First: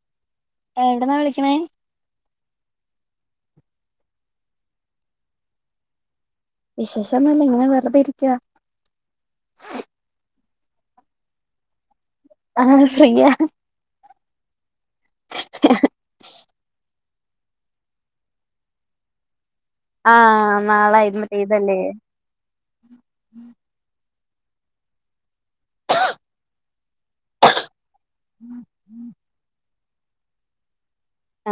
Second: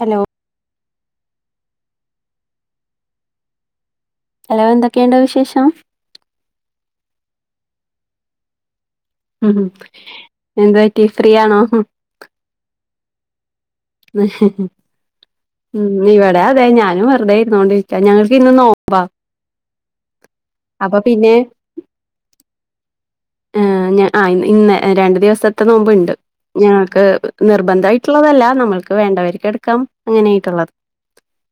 Hello ആ എവിട് ന്നാ വിളിക്ക്ണേ ഹലോ എന്തൊക്കെയുണ്ട് വിശേഷം വിശേഷന്നുല്ല ഇങ്ങനെ വെറുതെ ഇരിക്ക ഉം എന്തു പറ്റി ഫ്രീ യാണോ ആഹ് ഫ്രീയാ ഉ ഉം ഇവിടെ അതെ ഞാനും വെറുതെ ഇരുന്നോണ്ടിരിക്ക ഞങ്ങൾക്ക് ഇന്ന് നോമ്പാ ആഹ് നാള അപ്പൊ പിന്നെ [unintelligible] തല്ലേ ആ ഞാ ഇന്ന് രണ്ടു ദിവസത്തെ നോമ്പ്ണ്ട് ഞങ്ങക്ക് നിർബന്ധായി ട്ട്ള്ളതല്ല നമ്മൾക്ക് വേണ്ടവര്ക്ക് എടുക്കാം അങ്ങനെയായിട്ടുള്ളത്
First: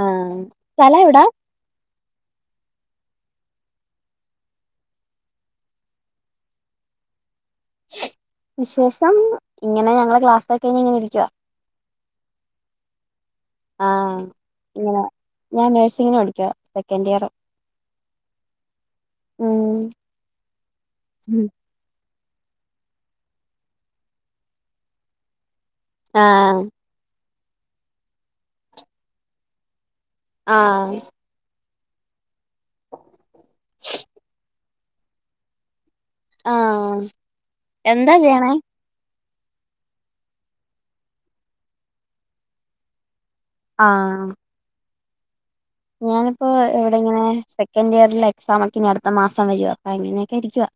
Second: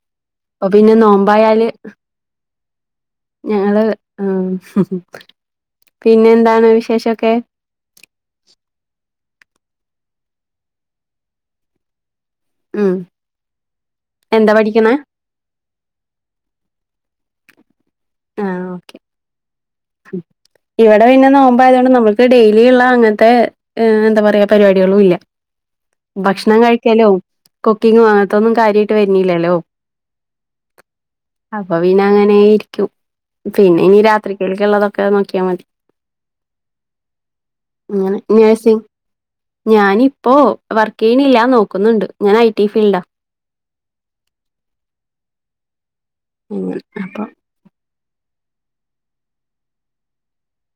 ആഹ് അപ്പൊ പിന്നെ സ്ഥലം എവിടാ നോമ്പായാല് ഞങ്ങള് ആ പിന്നെ എന്താണ് വിശേഷൊക്കെ വിശേഷം ഇങ്ങനെ ഞങ്ങള് ക്ലാസ്സൊക്ക കഴിഞ്ഞ് ഇങ്ങനെ ഇരിക്കുവ ഉം ആഹ് എന്താ പഠിക്കണേ ഇങ്ങനെ ഞാൻ നേഴ്സിങ്ങിന് പഠിക്ക സെക്കൻഡ് ഇയർ ആഹ് ഓക്കെ ഉം ഇവിടെ പിന്നെ നോ പ്പ ആയതോണ്ട് നമ്മുക്ക് ഡെയിലി ഉള്ള അങ്ങൻത്തെ എന്താ പറയാ പരിപാടികളും ഇല്ല ഭക്ഷണം ആഹ് കഴിക്കലും കുക്കിംഗും അങ്ങത്തൊന്നും കാര്യായ്ട്ട് വര് നില്ലല്ലോ ആഹ് അപ്പൊ പിന്നെ അങ്ങനെ ഇരിക്കും പിന്നെ ഇനി രാത്രികേൾക്ക് ഇള്ളതൊക്കെ നോക്കിയാ മതി ആഹ് എന്താ അങ്ങനെ ചെയ്യണേ നേഴ്സിങ് ഞാനിപ്പോ വർക്കയ്യ്ണില്ല നോക്കുന്നുണ്ട് ഞാൻ ഐ ടി ഫീൽഡാ ആഹ് ഞാനിപ്പോ അങ്ങനെ ഇവ്ടെ ഇങ്ങനെ അപ്പൊ സെക്കൻഡ് ഇയറിലെ എക്സാം ഒക്കെ ഇനി അട്ത്ത മാസം വരുവാ അപ്പൊ അങ്ങനെയൊക്കെ ഇരിക്കുവ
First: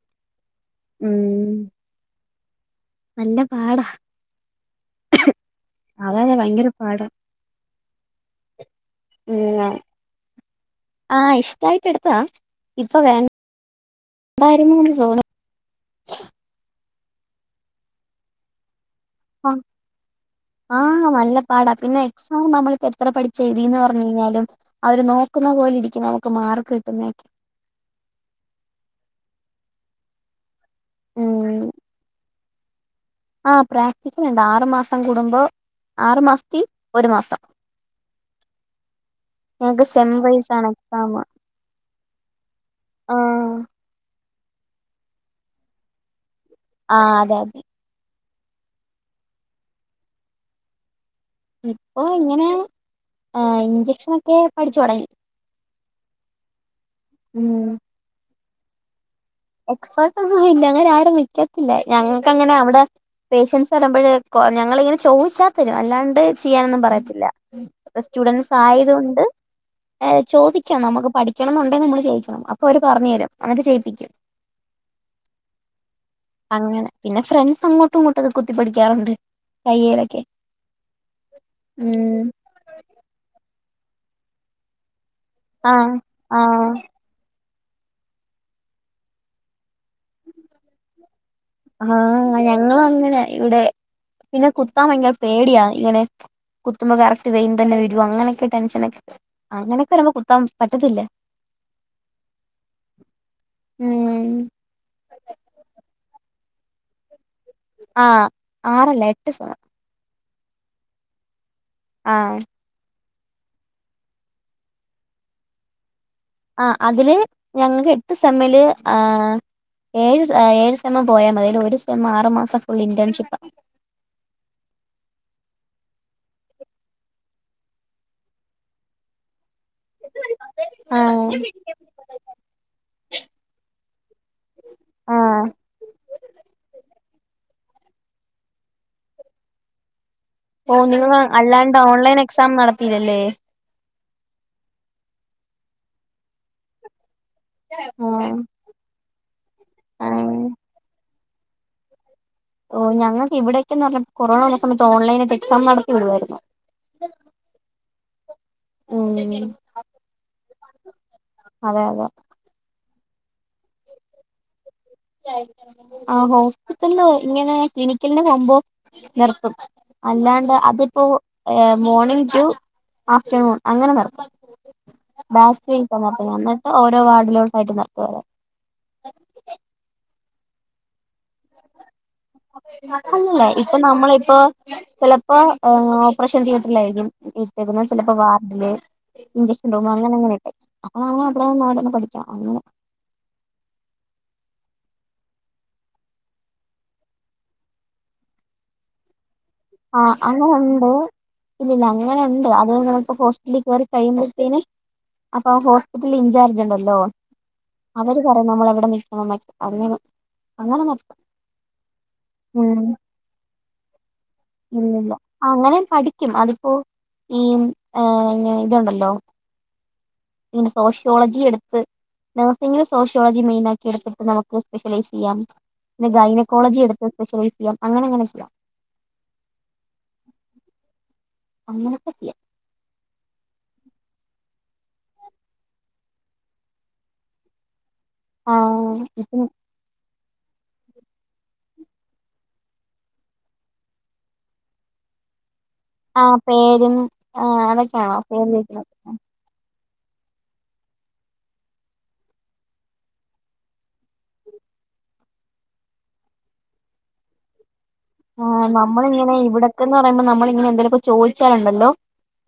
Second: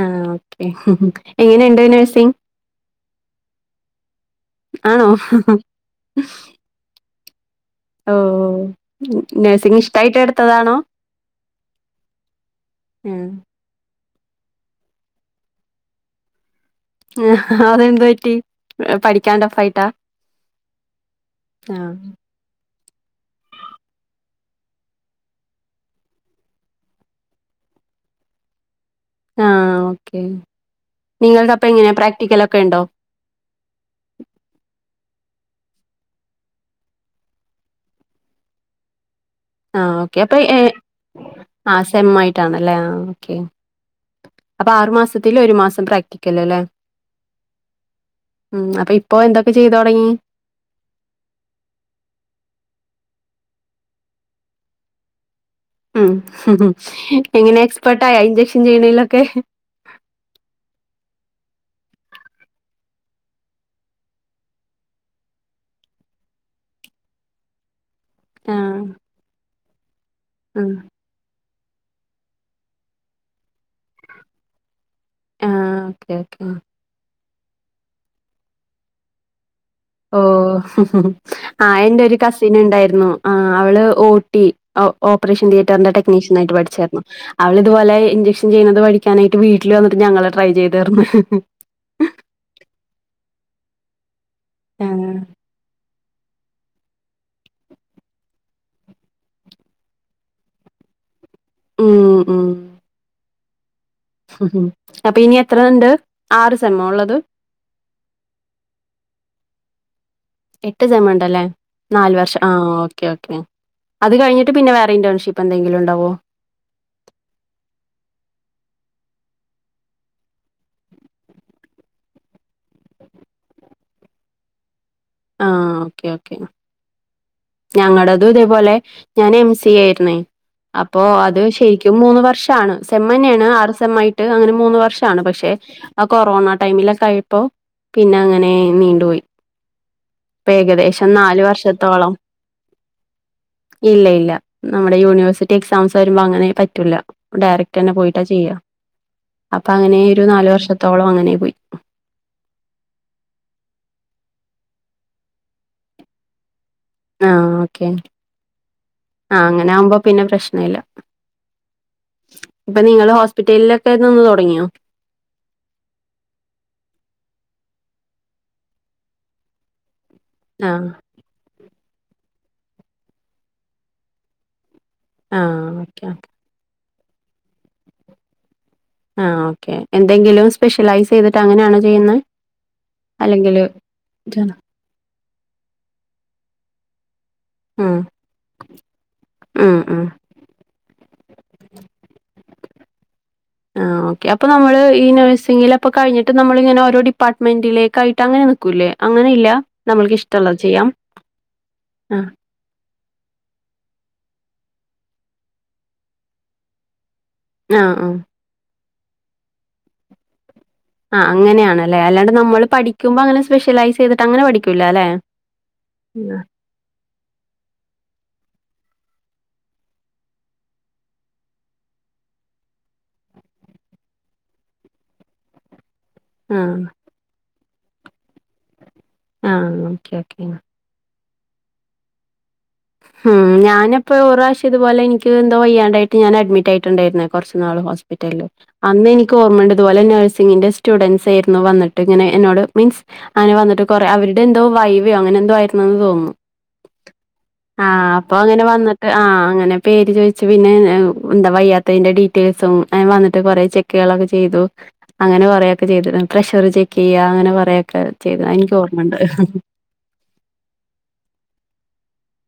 ആഹ് ഓക്കെ ഉം എങ്ങനെയ്ണ്ട് നേഴ്സി നല്ല പാടാ ആണോ അതെ അതെ ഭയങ്കര പാടാ ഓഹ് ഉം നേഴ്സിംഗ് ഇഷ്ട്ടായിട്ട് എട്ത്തതാണോ ആഹ് ഇഷ്ടായിട്ട് എടുത്താ ഇപ്പൊ ഉം. വേണ്ടായിരുന്നു തോന്നാ ആഹ് അതെന്ത് പ‌റ്റി പഠി അഹ് ആഹ് നല്ല പാടാ ആ പിന്നെ ആ നമ്മള് പ്പൊ എത്ര പഠിച്ച് എഴുതി ന്ന് പറഞ്ഞ് കഴിഞ്ഞാലും അവര് നോക്കുന്ന പോലെ ഇരിക്കും നമുക്ക് മാർക്ക് കിട്ടുന്നെ ആഹ് ഓക്കെ നിങ്ങൾടെ ഉം അപ്പം എങ്ങനെ പ്രാക്ടിക്കലൊക്കെ ഉണ്ടോ ആഹ് പ്രാക്ടിക്കല് ഇണ്ട് ആറ് മാസം കൂടുമ്പോ ആറ് മാസത്തി ഒരു മാസം ഞങ്ങക്ക് ആഹ് സെം ഒക്കെ അപ്പം വൈസ് ഹെ ആണ് എക്സാം ആഹ് സെമ്മ ആയിട്ടാണ്ല്ലേ ആഹ് ഓക്കെ അപ്പാ ആറ്മാസത്തില് ഒരു മാസം പ്രാക്ടിക്കല് ല്ലേ ആഹ് അതെ അതെ ഉം അപ്പ ഇപ്പൊ എന്തൊക്കെ ചെയ്തു തൊടങ്ങി ഇപ്പൊ ഇങ്ങനെ ഏഹ് ഇഞ്ചക്ഷനൊക്കെ പഠിച്ചൊടങ്ങി ഉം ഇങ്ങനെ ഉം എക്സ്പേട്ടായോ ഇഞ്ചക്ഷൻ ചെയ്യ്ണേലൊക്കെ എക്സ്പേർട്ടന്നു ആയില്ല അങ്ങനെ ആരും നിക്കത്തില്ല ഞങ്ങക്ക് അങ്ങനെ അവ്ടെ പേഷ്യൻസ് വര്മ്പഴ് ഞങ്ങളിങ്ങനെ ചോയ്ച്ചാ തരും അല്ലാണ്ട് ചെയ്യാനൊന്നും പറയത്തില്ല സ്റ്റുഡന്സ് ആഹ് ആയത് കൊണ്ട് ഏഹ് ഉം ചോദിക്കാം നമുക്ക് പഠിക്കണം എന്നുണ്ടെങ്കിൽ നമ്മള് ചോയ്ക്കണം അപ്പൊ അവര് പറ്ഞ്ഞരും അന്ന്ട്ട് ചെയ്യിപ്പിക്കും ആഹ് ഓക്കെ ഓക്കെ ങ്ങനെ പിന്നെ ഫ്രണ്ട്സ് അങ്ങോട്ടും ങ്ങോട്ടൊക്കെ കുത്തി പഠിക്കാറ്ണ്ട് ഓഹ് ആ ഉം എൻ്റൊരു കസ് [unintelligible] ന ഇണ്ടായിരുന്നു ആഹ് അവള് ഓ ടി ഓപറേഷൻ തീയേറ്ററിൻ്റെ ആഹ് ടെക്നീഷ്യൻ ആയിട്ട് ആഹ് പഠിച്ചായ്രുന്നു അവള് ഇതുപോലെ ഇൻജ്ക്ഷൻ ചെയ്യുന്നത് പഠിക്കാനായിട്ട് വീട്ടിൽ വന്നിട്ട് ഞങ്ങളെ ട്രൈ ചെയ്താരുന്നു ആഹ് ഞങ്ങളു അങ്ങനെ ഇവ്ടെ പിന്നെ കുത്താൻ ഭയങ്കര ആഹ് പേടിയാ ഇങ്ങനെ കുത്തുമ്പോ കറക്റ്റ് വെയ്ൻ തന്നെ വരോ അങ്ങനെക്കെ ടെൻഷനെക്കെ അങ്ങനൊക്കെ വരുമ്പോ കുത്താൻ പറ്റത്തില്ല മ്മ് മ് ഹ് ഉം അപ്പൊ ഇനി എത്ര ഇണ്ട് ആറ് സമ്മ് ഉള്ളത് ആഹ് ആറല്ല എട്ട് സ എട്ട് സമ്മ് ഇണ്ടല്ലേ നാല് ആ വർഷം ആഹ് ഓക്കെ ക്കെ അത് കഴിഞ്ഞട്ട് പിന്നെ വേറെഇൻറേൺഷിപ്പ് എന്തെങ്കിലും ഉണ്ടാവോ ആഹ് അതില് ഞങ്ങക്ക് എട്ട് സമ്മ്ല് ആഹ് ഏഴ് ഏഴ് സെമ് പോയാ മതി ഒരു സെമ് ആറ് മാസം ഫുൾ ഇന്റേൺഷിപ്പ ആഹ് ഒക്കെ ക്കെ ഞങ്ങളുടെതും ഇതേപോലെ ഞാൻ എം സി ആയിരുന്നെ അപ്പ അത് ശരിക്കും മൂന്ന് വർഷാണ് സെമ്മ് തന്നെയാണ് ആറ് സെമ്മയിട്ട് അങ്ങനെ മൂന്ന് ആ വർഷാണ് പക്ഷെ ആ കൊറോണ ടൈമിലക്കെ ആയപ്പോ പിന്നെ അങ്ങനെ നീണ്ടുപോയി ഇപ്പ ഓ ഏകദേശം നിങ്ങളെ നാല് അല്ലാണ്ട് വർഷത്തോളം ഓൺലൈൻ എക്സാം നടത്തില്ലല്ലേ ഇല്ല ഇല്ല നമ്മുടെ യൂണിവേഴ്സിറ്റി എക്സാംസ് വരുമ്പോ അങ്ങനെ പറ്റൂല്ല ഡയറക്റ്റ് തന്നെ ആ പോയിട്ടാ ചെയ്യുക അപ്പം അങ്ങനെ ആ ഒരു നാല് വർഷത്തോളം അങ്ങനെ പോയി ഓ ഞൾക്ക് ഇവിടൊക്കേന്ന് പറഞ്ഞ കൊറോണള്ള സമയത്ത് ഓൺലൈനായിട്ട് എക്സാം നടത്തി വിടുവായിരുന്നു ആ ഓക്കേ ആഹ ഉം അങ്ങനെ ആകുമ്പോ പിന്നെ പ്രശ്ന ഇല്ല അതെ അതെ ഇപ്പൊ നിങ്ങള് ഹോസ്പിറ്റലിലൊക്കെ നിന്ന് തുടങ്ങിയോ ആ ഹോസ്പിറ്റലങ്ങനെ ക്ലിനിക്കലിനെ പോകുമ്പോ നിർത്തും അല്ലാണ്ട് ആഹ് അതിപ്പോ മോർണിംഗ് ടു ആഫ്റ്റർനൂൺ അങ്ങനെ നടക്കും ആഹ് ഓക്കെ [unintelligible] എന്നിട്ട് ഓരോ വാർഡിലോട്ടായിട്ട് നടന്നു വരാം ആ ഓക്കെ എന്തെങ്കിലും സ്പെഷ്യലൈസ് ചെയ്തിട്ട് അങ്ങനെയാണോ ചെയ്യുന്നെ അല്ല അല്ലെങ്കില് ഇപ്പൊ നമ്മളെയിപ്പൊ ചെലപ്പോ ഓപ്പറേഷൻ തിയേറ്ററിലായിരിക്കും നിർത്തിയെക്കുന്ന ഉം ചിലപ്പോ വാർഡില് ഇഞ്ചെക്ഷൻ ഉം റൂം ഉം അങ്ങനെ അങ്ങനെക്കെ അപ്പൊ അവിടെനാടെ പഠിക്കാം ആ ഓക്കെ അപ്പൊ നമ്മള് ഈ നഴ്സിംഗില് അപ്പൊ കഴിഞ്ഞട്ട് നമ്മള് ഇങ്ങനെ ഓരോ ഡിപ്പാർട്ട്മെന്റിലേക്കായിട്ട് അങ്ങനെ നിക്കൂല്ലേ അങ്ങനെ ഇല്ല ആ അങ്ങനെ ഉണ്ട് ഇല്ലില്ല അങ്ങനെ ആഹ് ഉണ്ട് അത് ഞങ്ങൾക്ക് ഹോസ്പി കേറി കയ്യുമ്പോഴേതേനും അപ്പൊ ഹോസ്പിറ്റൽ ഇൻചാർജ് ഉണ്ടല്ലോ ആഹ് ആഹ് അവര് നമ്മളെവിടെ നിൽക്കണോന്നൊക്കെ അങ്ങനെ അങ്ങനെ നോക്കും ആ അങ്ങനെയാണല്ലേ അല്ലാണ്ട് നമ്മള് പഠിക്കുമ്പോ അങ്ങനെ സ്പെഷ്യലൈസ് ചെയ്തിട്ട് അങ്ങനെ പഠിക്കൂല അല്ലെ? ഇല്ലില്ല അങ്ങനെ പഠിക്കും അതിപ്പോ ഈ ഏ ഇതുണ്ടല്ലോ സോഷ്യോളജി എടുത്ത് നഴ്സിംഗ് സോഷ്യോളജി മെയിൻ ആക്കി എടുത്തിട്ട് നമുക്ക് സ്പെഷ്യലൈസ് ചെയ്യാം പിന്നെ ആഹ് ഗൈനക്കോളജി എടുത്ത് സ്പെഷലൈസ് ചെയ്യാം അങ്ങനെങ്ങനെ ചെയ്യാം ആ ഓക്കെ ഓക്കെ അങ്ങനെയൊക്കെ ചെയ്യാം ഉം ഞാനപ്പോ ഒരു പ്രാവശ്യം ഇതു പോലെ എനിക്ക് എന്തോ വയ്യാണ്ടായിട്ടു ഞാൻ അഡ്മിറ്റ് ആയിട്ടുണ്ടായിരുന്ന കുറച്ച് നാള് ഹോസ്പിറ്റലിൽ ആഹ് അന്നെനിക്ക് ഇപ്പം ഓർമയിണ്ട് അതുപോലെ നഴ്സിങ്ങിൻ്റെ സ്റ്റുഡൻറ്സ് ആയിരുന്നു വന്നിട്ട് ഇങ്ങനെ എന്നോട് മീൻസ് അങ്ങെനെ വന്നിട്ട് കൊറെ അവരുടെ എന്തോ വൈവയോ അങ്ങനെ എന്തോ ആയിരുന്നന്ന് തോന്നുന്നു പേരെന്നാ ആഹ് അപ്പൊ അങ്ങനെ വന്നിട്ട് ആഹ് അങ്ങനെ പേര് ചോയിച്ച് പിന്നെ എന്താ വയ്യാത്തതിന്റെ ഡീറ്റെയിൽസും എ വന്നിട്ട് കൊറെ ചെക്കുകളൊക്കെ ചെയ്തു അങ്ങനെ പറയൊക്കെ ചെയ്തു പ്രഷർ ചെക്ക് ചെയ്യ അങ്ങനെ പറയൊക്കെ ചെയ്ത എനിക്ക് ഓർമ്മുണ്ട് ന്ന് പറയുമ്പോ നമ്മള ഇങ്ങന എന്തെേലുമൊക്കെ ചോയ്ച്ചാലുണ്ടല്ലോ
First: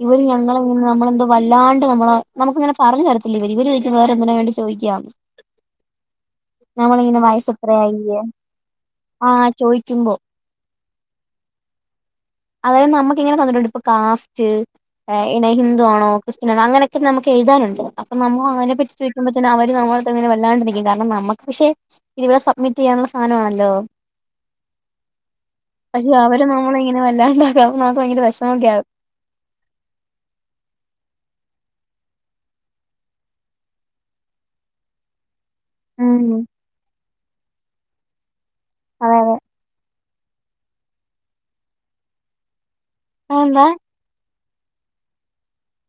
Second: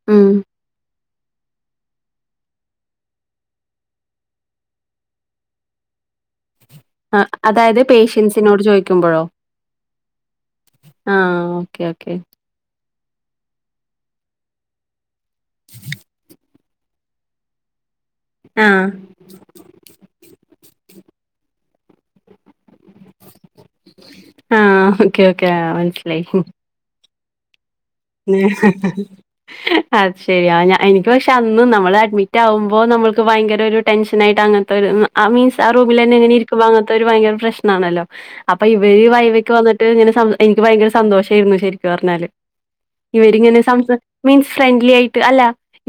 ഇവർ ഉം ഞങ്ങള നമ്മളെന്തോ വല്ലാണ്ട് നമ്മള നമുക്കിങ്ങനെ പറഞ്ഞു തരത്തില്ല ഇവർ വേറെ എന്തിനോ വേണ്ടി ചോദിക്ക അതായത് വയസ്സെത്രയായി പേഷ്യൻസിനോട് ചോദിക്കുമ്പോഴോ ആഹ് ചോദിക്കുമ്പോ ആഹ് ഓക്കേ ഓക്കെ അതായത് നമുക്ക് ഇങ്ങനെ തന്നിട്ടുണ്ട് ഇപ്പൊ കാസ്റ്റ് ഹിന്ദുവാണോ ക്രിസ് അങ്ങനൊക്കെ നമുക്ക് എഴുതാനുണ്ട് അപ്പൊ നമ്മ അതിനെ ആഹ് പറ്റി അവര് നമ്മളടുങ്ങെ വല്ലാണ്ടിരിക്കും കാരണം നമുക്ക് പക്ഷെ ഇവിടെ സബ്മിറ്റ് ചെയ്യാനുള്ള സാനമാണല്ലോ ആഹ് ഓക്കെ ഓക്കെ ആഹ് മനസ്സിലായി മ്മളെ ഇങ്ങനെ വല്ലാണ്ടാക്കും നമുക്ക് ഭയങ്കര വിശമക്കെകും അത് ശരിയാ എനിക്ക് പക്ഷെ അന്ന് നമ്മള് അഡ്മിറ്റ് ആകുമ്പോ നമ്മൾക്ക് ഭയങ്കര ഒരു ടെൻഷനായിട്ട് അങ്ങനത്തെരു ആ മീൻസ് ആ റൂമിൽ തന്നെ എങ്ങനെ ഉം ഇരിക്കുമോ അങ്ങനത്തെ ഒരു ഭയര പ്രശ്നാണല്ലോ അപ്പൊ ഇവര് അതെ അതെ വൈവക്ക് വന്നിട്ട് എനിക്ക് ഭയങ്കര സന്തോഷമായിരുന്നു ശരിക്കും പറഞ്ഞാല് ഇവരിങ്ങനെ അതെന്താ മീൻസ് ഫ്രണ്ട്ലി ആയിട്ട് അല്ല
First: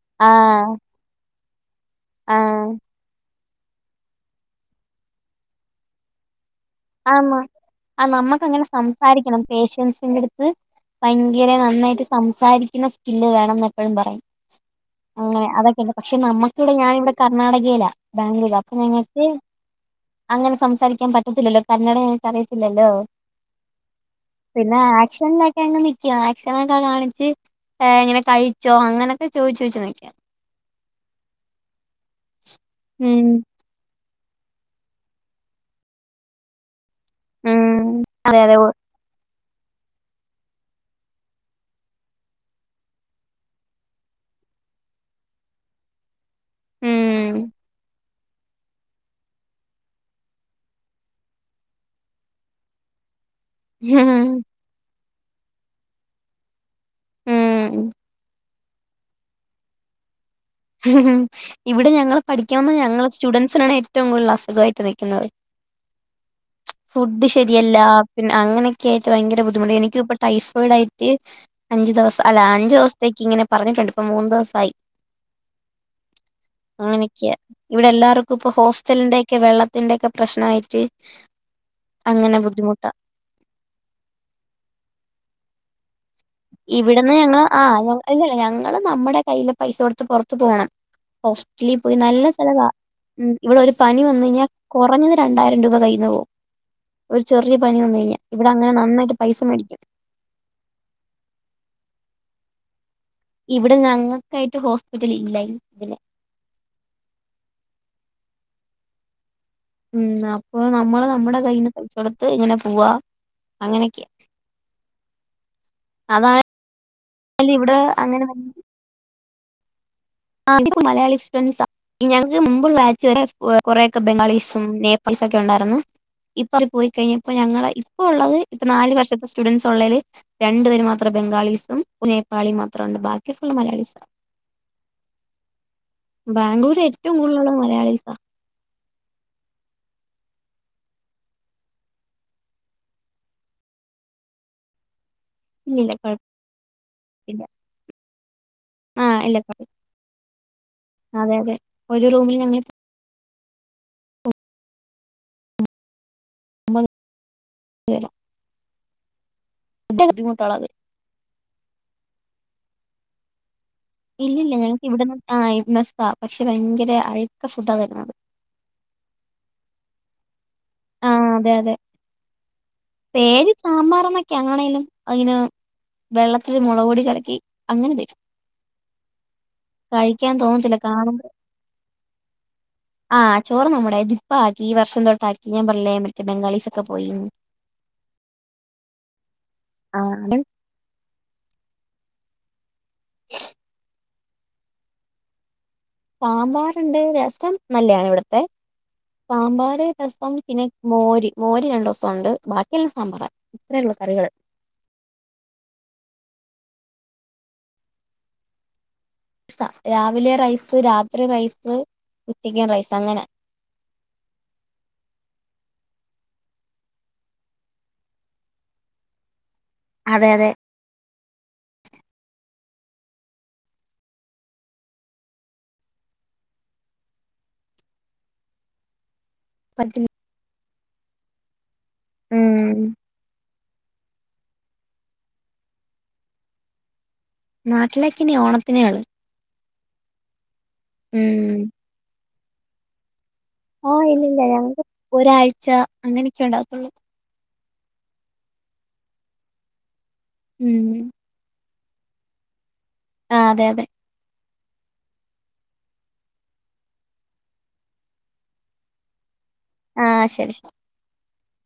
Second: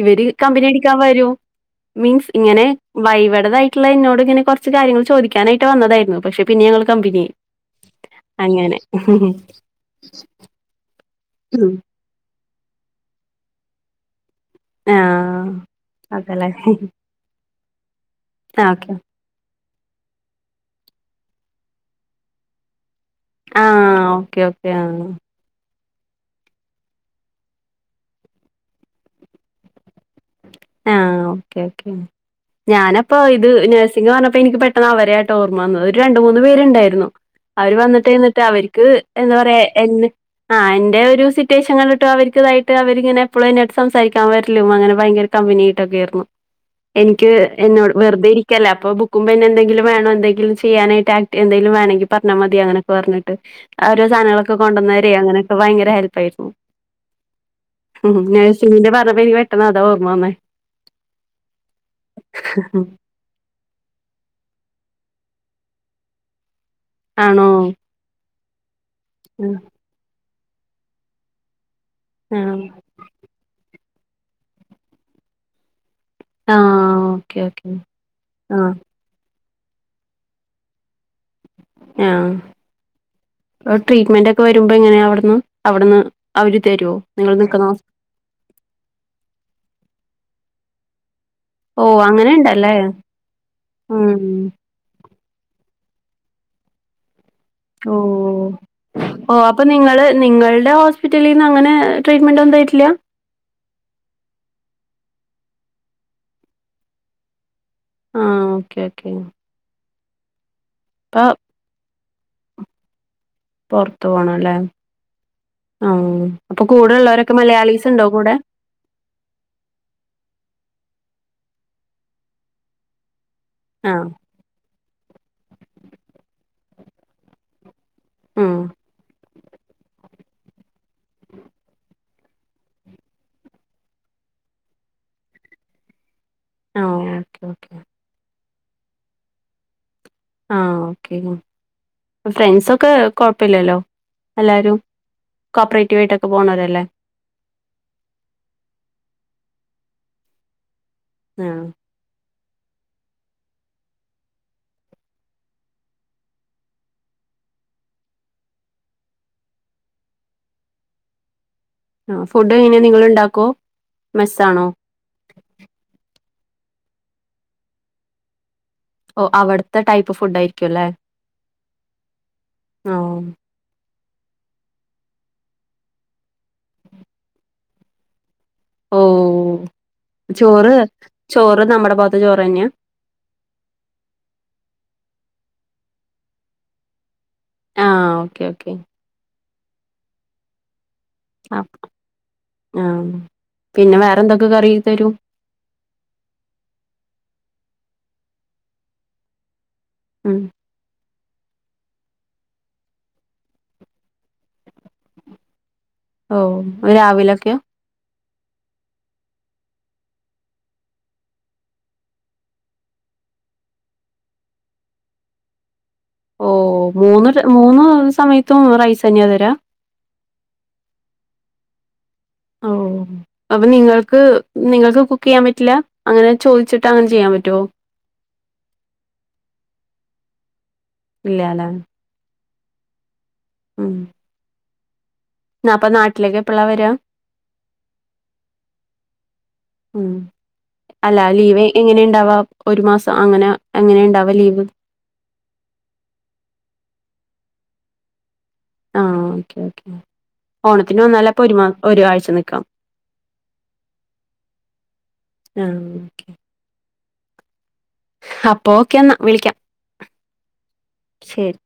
ഇവര് കമ്പനി ആഹ് അടിക്കാൻ വരും മീൻസ് ഇങ്ങനെ ആഹ് വൈവേടതായി എന്നോട്ങ്ങനെ കുറച്ച് കാര്യങ്ങൾ ചോദിക്കാനായിട്ട് വന്നതായിരുന്നു പക്ഷെ പിന്നെ ഞങ്ങ ആന്ന് ആഹ് നമ്മക്കങ്ങനെ സംസാരിക്കണം പേഷ്യൻസിന്റെ അടു ഭയങ്കര നന്നായിട്ട് സംസാരിക്കുന്ന സ്കില്ല് വേണംന്ന് എപ്പഴും പറയും അങ്ങനെ ആഹ് അതൊക്കെയുണ്ട് പക്ഷെ അതല്ലേ. നമ്മുക്കിവിടെ ഞാനിവിടെ കർണാടകയിലാ ബാംഗ്ലൂരു ആഹ് അപ്പൊ ഓക്കെ ഞങ്ങക്ക് അങ്ങനെ സംസാരിക്കാൻ പറ്റത്തില്ലല്ലോ കന്നട എനിക്ക് അറിയത്തില്ലല്ലോ ആഹ് ഓക്കെ ഓക്കെ പിന്നെ ആഹ് ആക്ഷൻ ങനിക്ക ആക്ഷനൊക്കെ കാണിച്ച് ഇങ്ങനെ കഴിച്ചോ അങ്ങനെയൊക്കെ ചോദിച്ചു ചോദിച്ച് നിക്കാം ആഹ് ഓക്കെ ഓക്കെ ഞാനപ്പോ ഉം ഇത് നഴ്സ് പറഞ്ഞപ്പോ ഇക്ക് പെട്ടന്ന് അവരെയാട്ടോ ഓർമ്മന്നത് ഒരു രണ്ട് മൂന്ന് പേരുണ്ടായിരുന്നു ഉം അവർ വന്നിട്ട് അതെ ഇന്നിട്ട് അതെ അവര്ക്ക് എന്താ പറയാ എന്നെ ആഹ് എന്റെ ഒരു സിറ്റുവേഷൻ കണ്ടിട്ട് അവര്ക്ക്‌ ഇതായിട്ട് അവരിങ്ങനെപ്പളും സംസാരിക്കാൻ വരലും അങ്ങനെ ഭയങ്കര കമ്പനിയായിട്ടക്കെയർന്നു എനിക്ക് ഉം എന്നോട് വെറുതെ ഇരി- ല്ല അപ്പൊ ബുക്കുംപെന്നും എന്തങ്കിലും വേണോ എന്തെങ്കിലുംചെയ്യാനായി് എന്തെിലും വേണങ്കിൽ പറഞ്ഞാ മതി അങ്ങനൊക്കെ പറഞ്ഞിട്ട് ഓരോ ഉം സാധനങ്ങളൊക്കെ കൊണ്ടുവന്നവര അങ്ങനെയൊക്കെ ഭയങ്കര ഹെല്പ് ആയിരുന്നു ഉം ഉം നഴ്സിന്റെ പറഞ്ഞവനി പെട്ടെന്ന് അതാ ഓർമ്മ വന്നേ ഇവിടെ ഞങ്ങള് പഠിക്കാ വന്ന ഉം ഞങ്ങള് സ്റ്റുഡന്സിനാണ് ഏറ്റവും കൂടുതൽ അസുഖായിട്ട് നിൽക്കുന്നത് ഫുഡ് ആണോ ശരിയല്ല പിന്നെ അങ്ങനെയൊക്കെ ആയിട്ട് ഭയങ്കര ഉം ബുദ്ധിമുട്ട് എനിക്ക് ഇപ്പൊ ടൈഫോയിഡ് ആയിട്ട് അഞ്ചു ദിവസം അല്ല ആഹ് അഞ്ചു ദിവസത്തേക്ക് ഇങ്ങനെ പറഞ്ഞിട്ടുണ്ട് ഇപ്പ മൂന്ന് ദിവസയി ആഹ് അങ്ങനക്ക ഓക്കെ ഓക്കെ ഇവിടെ എല്ലാർക്കും ഇപ്പ ആഹ് ഹോസ്റ്റലിന്റെക്കെ വെള്ളത്തിന്റെൊക്കെ പ്രശ്നായിട്ട് ആഹ് ട്രീറ്റ്മെന്റ് ഒക്കെ വരുമ്പോ എങ്ങനെയാ അവിടുന്ന് അവിടുന്ന് അവര് തരുവോ ഇവിടുന്ന് നിങ്ങൾ ഞങ്ങൾ നിക്കുന്ന ആഹ് [unintelligible] അല്ലല്ല ഞങ്ങള് നമ്മുടെ കയ്യിലെ പൈസ കൊടുത്ത് പുറത്ത് പോണം ഹോസ് - വട്ടിലിൽ ഓ പോയി അങ്ങനെ നല്ല ചെലവാ ഉണ്ടല്ലേ ഇവിടെ ഒരു പനി ഉം വന്ന കഴിഞ്ഞാൽ കുറഞ്ഞത് രണ്ടായിരം രൂപ കയ്യിന്നു പോവും ഒരു ചെറിയ പനി ഓഹ് ഇവിടെ അങ്ങനെ നന്നായിട്ട് പൈസ ഓഹ് അപ്പൊ മേടിക്കും നിങ്ങള് നിങ്ങളുടെ ഹോസ്‌- ഹോസ്‌പിറ്റലിന്ന് അങ്ങനെ ട്രീറ്റ്മെന്റ് ഉണ്ടായിട്ടില്ല ഇവിടെ ഞങ്ങൾക്കായിട്ട് ഹോസ്പിറ്റൽ ഇല്ലാ ഈ ഇതിന് ആഹ് ഓക്കേ ഓക്കെ ഉം ആ പ്പോ നമ്മള് അപ്പൊ നമ്മുടെ കയ്യിന്ന് പൈസ കൊടുത്ത് ഇങ്ങനെ പോവാ അങ്ങനെയൊക്കെയ ആണല്ലേ ആഹ് അതായാലും അപ്പൊ കൂടെ ഉള്ളവരൊക്കെ ഇവിടെ മലയാളീസ് ഉണ്ടോ അങ്ങനെ കൂടെ ആഹ് മലയാളി സ്റ്റുഡസാ ഞങ്ങക്ക് മുമ്പുള്ള ബാച്ച് വരെ കൊറെയൊക്കെ ആഹ് ബംഗാളീസും നേപ്പാ- പ്പാളീസൊക്കെ ഉണ്ടായിരുന്നു ഇപ്പ അവര് പോയിക്കഴിഞ്ഞപ്പോ ഞങ്ങള് ഇപ്പ ഉള്ളത് ഉം ഇപ്പ നാല് [unintelligible] സ്റ്റുഡൻറ്സ് ഉള്ളെൽ രണ്ടു പേര് മാത്രം ബംഗാളീസും നേപ്പാളിയും മാത്ര ഉണ്ട് ബാക്കി ഫുള് മലയാളിസാ ബാംഗ്ലൂര്ൽ ആഹ് ഏറ്റവും ഓക്കെ കൂടുതലുള്ളത് ഓക്കെ മലയാളീസാ ആഹ് ഓക്കെ ഫ്രണ്ട്സൊക്കെ കുഴപ്പല്ലല്ലോ എല്ലാവരും കോപ്പറേറ്റീവായിട്ടൊക്കെ പോണോരല്ലേ ഇല്ല ആഹ് ഇല്ല അതെ അതെ ആഹ് ഒരു റൂമിൽ ഞങ്ങൾ [unintelligible] [unintelligible] മൂത്തോളാത് ആഹ് ഫുഡ് എങ്ങനെ നിങ്ങൾ ഉണ്ടാക്കോ? ഇല്ലല്ല മെസ്സാണോ ഞങ്ങക്ക് ഇവിടെന്ന് മെസ്സാ പക്ഷെ ഭയങ്കര അഴുക്ക ഫുഡാ തരുന്നത് ഓഹ് അവിടുത്തെ ടൈപ്പ് ഫുഡ് ആയിരിക്കും അല്ലേ ആഹ് അതെ അതെ ആഹ് പേര് സാമ്പാറ് ന്നൊക്കെ അണേലും അയിന് വെള്ളത്തില് മുളക്പൊടി കലക്കി അങ്ങനെ തരും ഓഹ് കഴിക്കാൻ ചോറ് തോന്നത്തില്ല കാണുമ്പോ ചോറ് നമ്മുടെ ഭാഗത്ത് ചോറ് തന്നെയാ ആഹ് ചോറ് നമ്മുടെ ഇദ് ഇപ്പാക്കി ഈ വർഷം തൊട്ടാക്കി ഞാൻ പർഞ്ഞില്ലേ മറ്റേ ബംഗാളീസൊക്കെ പോയിന്നു ആഹ് ഓക്കെ ഓക്കെ ആഹ് [unintelligible] അഹ് ആഹ് പിന്ന വേറെ എന്തൊക്കെ കറി തരും സാമ്പാറ്ണ്ട് രസം നല്ലെയാണ് ഇവിടുത്തെ സാമ്പാറ് രസം ഉം പിന്നെ മോര് മോര് രണ്ടു ദിവസം ഉണ്ട് ബാക്കിയെല്ലാം സാമ്പാറ ഇത്രേ ഉള്ളൂ കറികള് ഓഹ് രാവിലൊക്കയോ സ രാവിലെ റൈസ് രാത്രി റൈസ് ഉച്ചയ്ക്കും റൈസ് അങ്ങന ഓഹ് മൂന്ന് രെ മൂന്ന് സമയത്തും റൈസ് തന്നെയാ തരാ അതെ അതെ ഓഹ് അപ്പൊ നിങ്ങൾക്ക് നിങ്ങൾക്ക് കുക്ക് ചെയ്യാൻ പറ്റില്ല അങ്ങനെ ചോയ്ച്ചിട്ട് അങ്ങനെ ചെയ്യാൻ പറ്റുവോ പറ്റിൽ ഇല്യല്ലേ ഉം ഉം നാപ്പ നാട്ടിലേക്കെപ്പള്ളാ വരാ നാട്ടിലേക്ക് ഇിനി ഓണത്തിനെ ഒള്ള് ഉം അല്ല ഉം ലീവ് എങ്ങനെ ഇണ്ടാവാ ഒരു മാസം അങ്ങന ആഹ് ഇല്ലില്ല ഞങ്ങക്ക് ഒരാഴ്ച അങ്ങനെക്കെ ഉണ്ടാവത്തുള്ളൂ ആഹ് ഓക്കേ ഓക്കേ ഉം ഓണത്തിന് വന്നല്ലപ്പോ ഒരുമാ ഒരാഴ്ച നിക്കാം ആഹ് അതെ അതെ ആഹ് ഓക്കേ അപ്പ ഓക്കെ എന്നാ വിളിക്കാം ആഹ് ശരി ശരി ശരി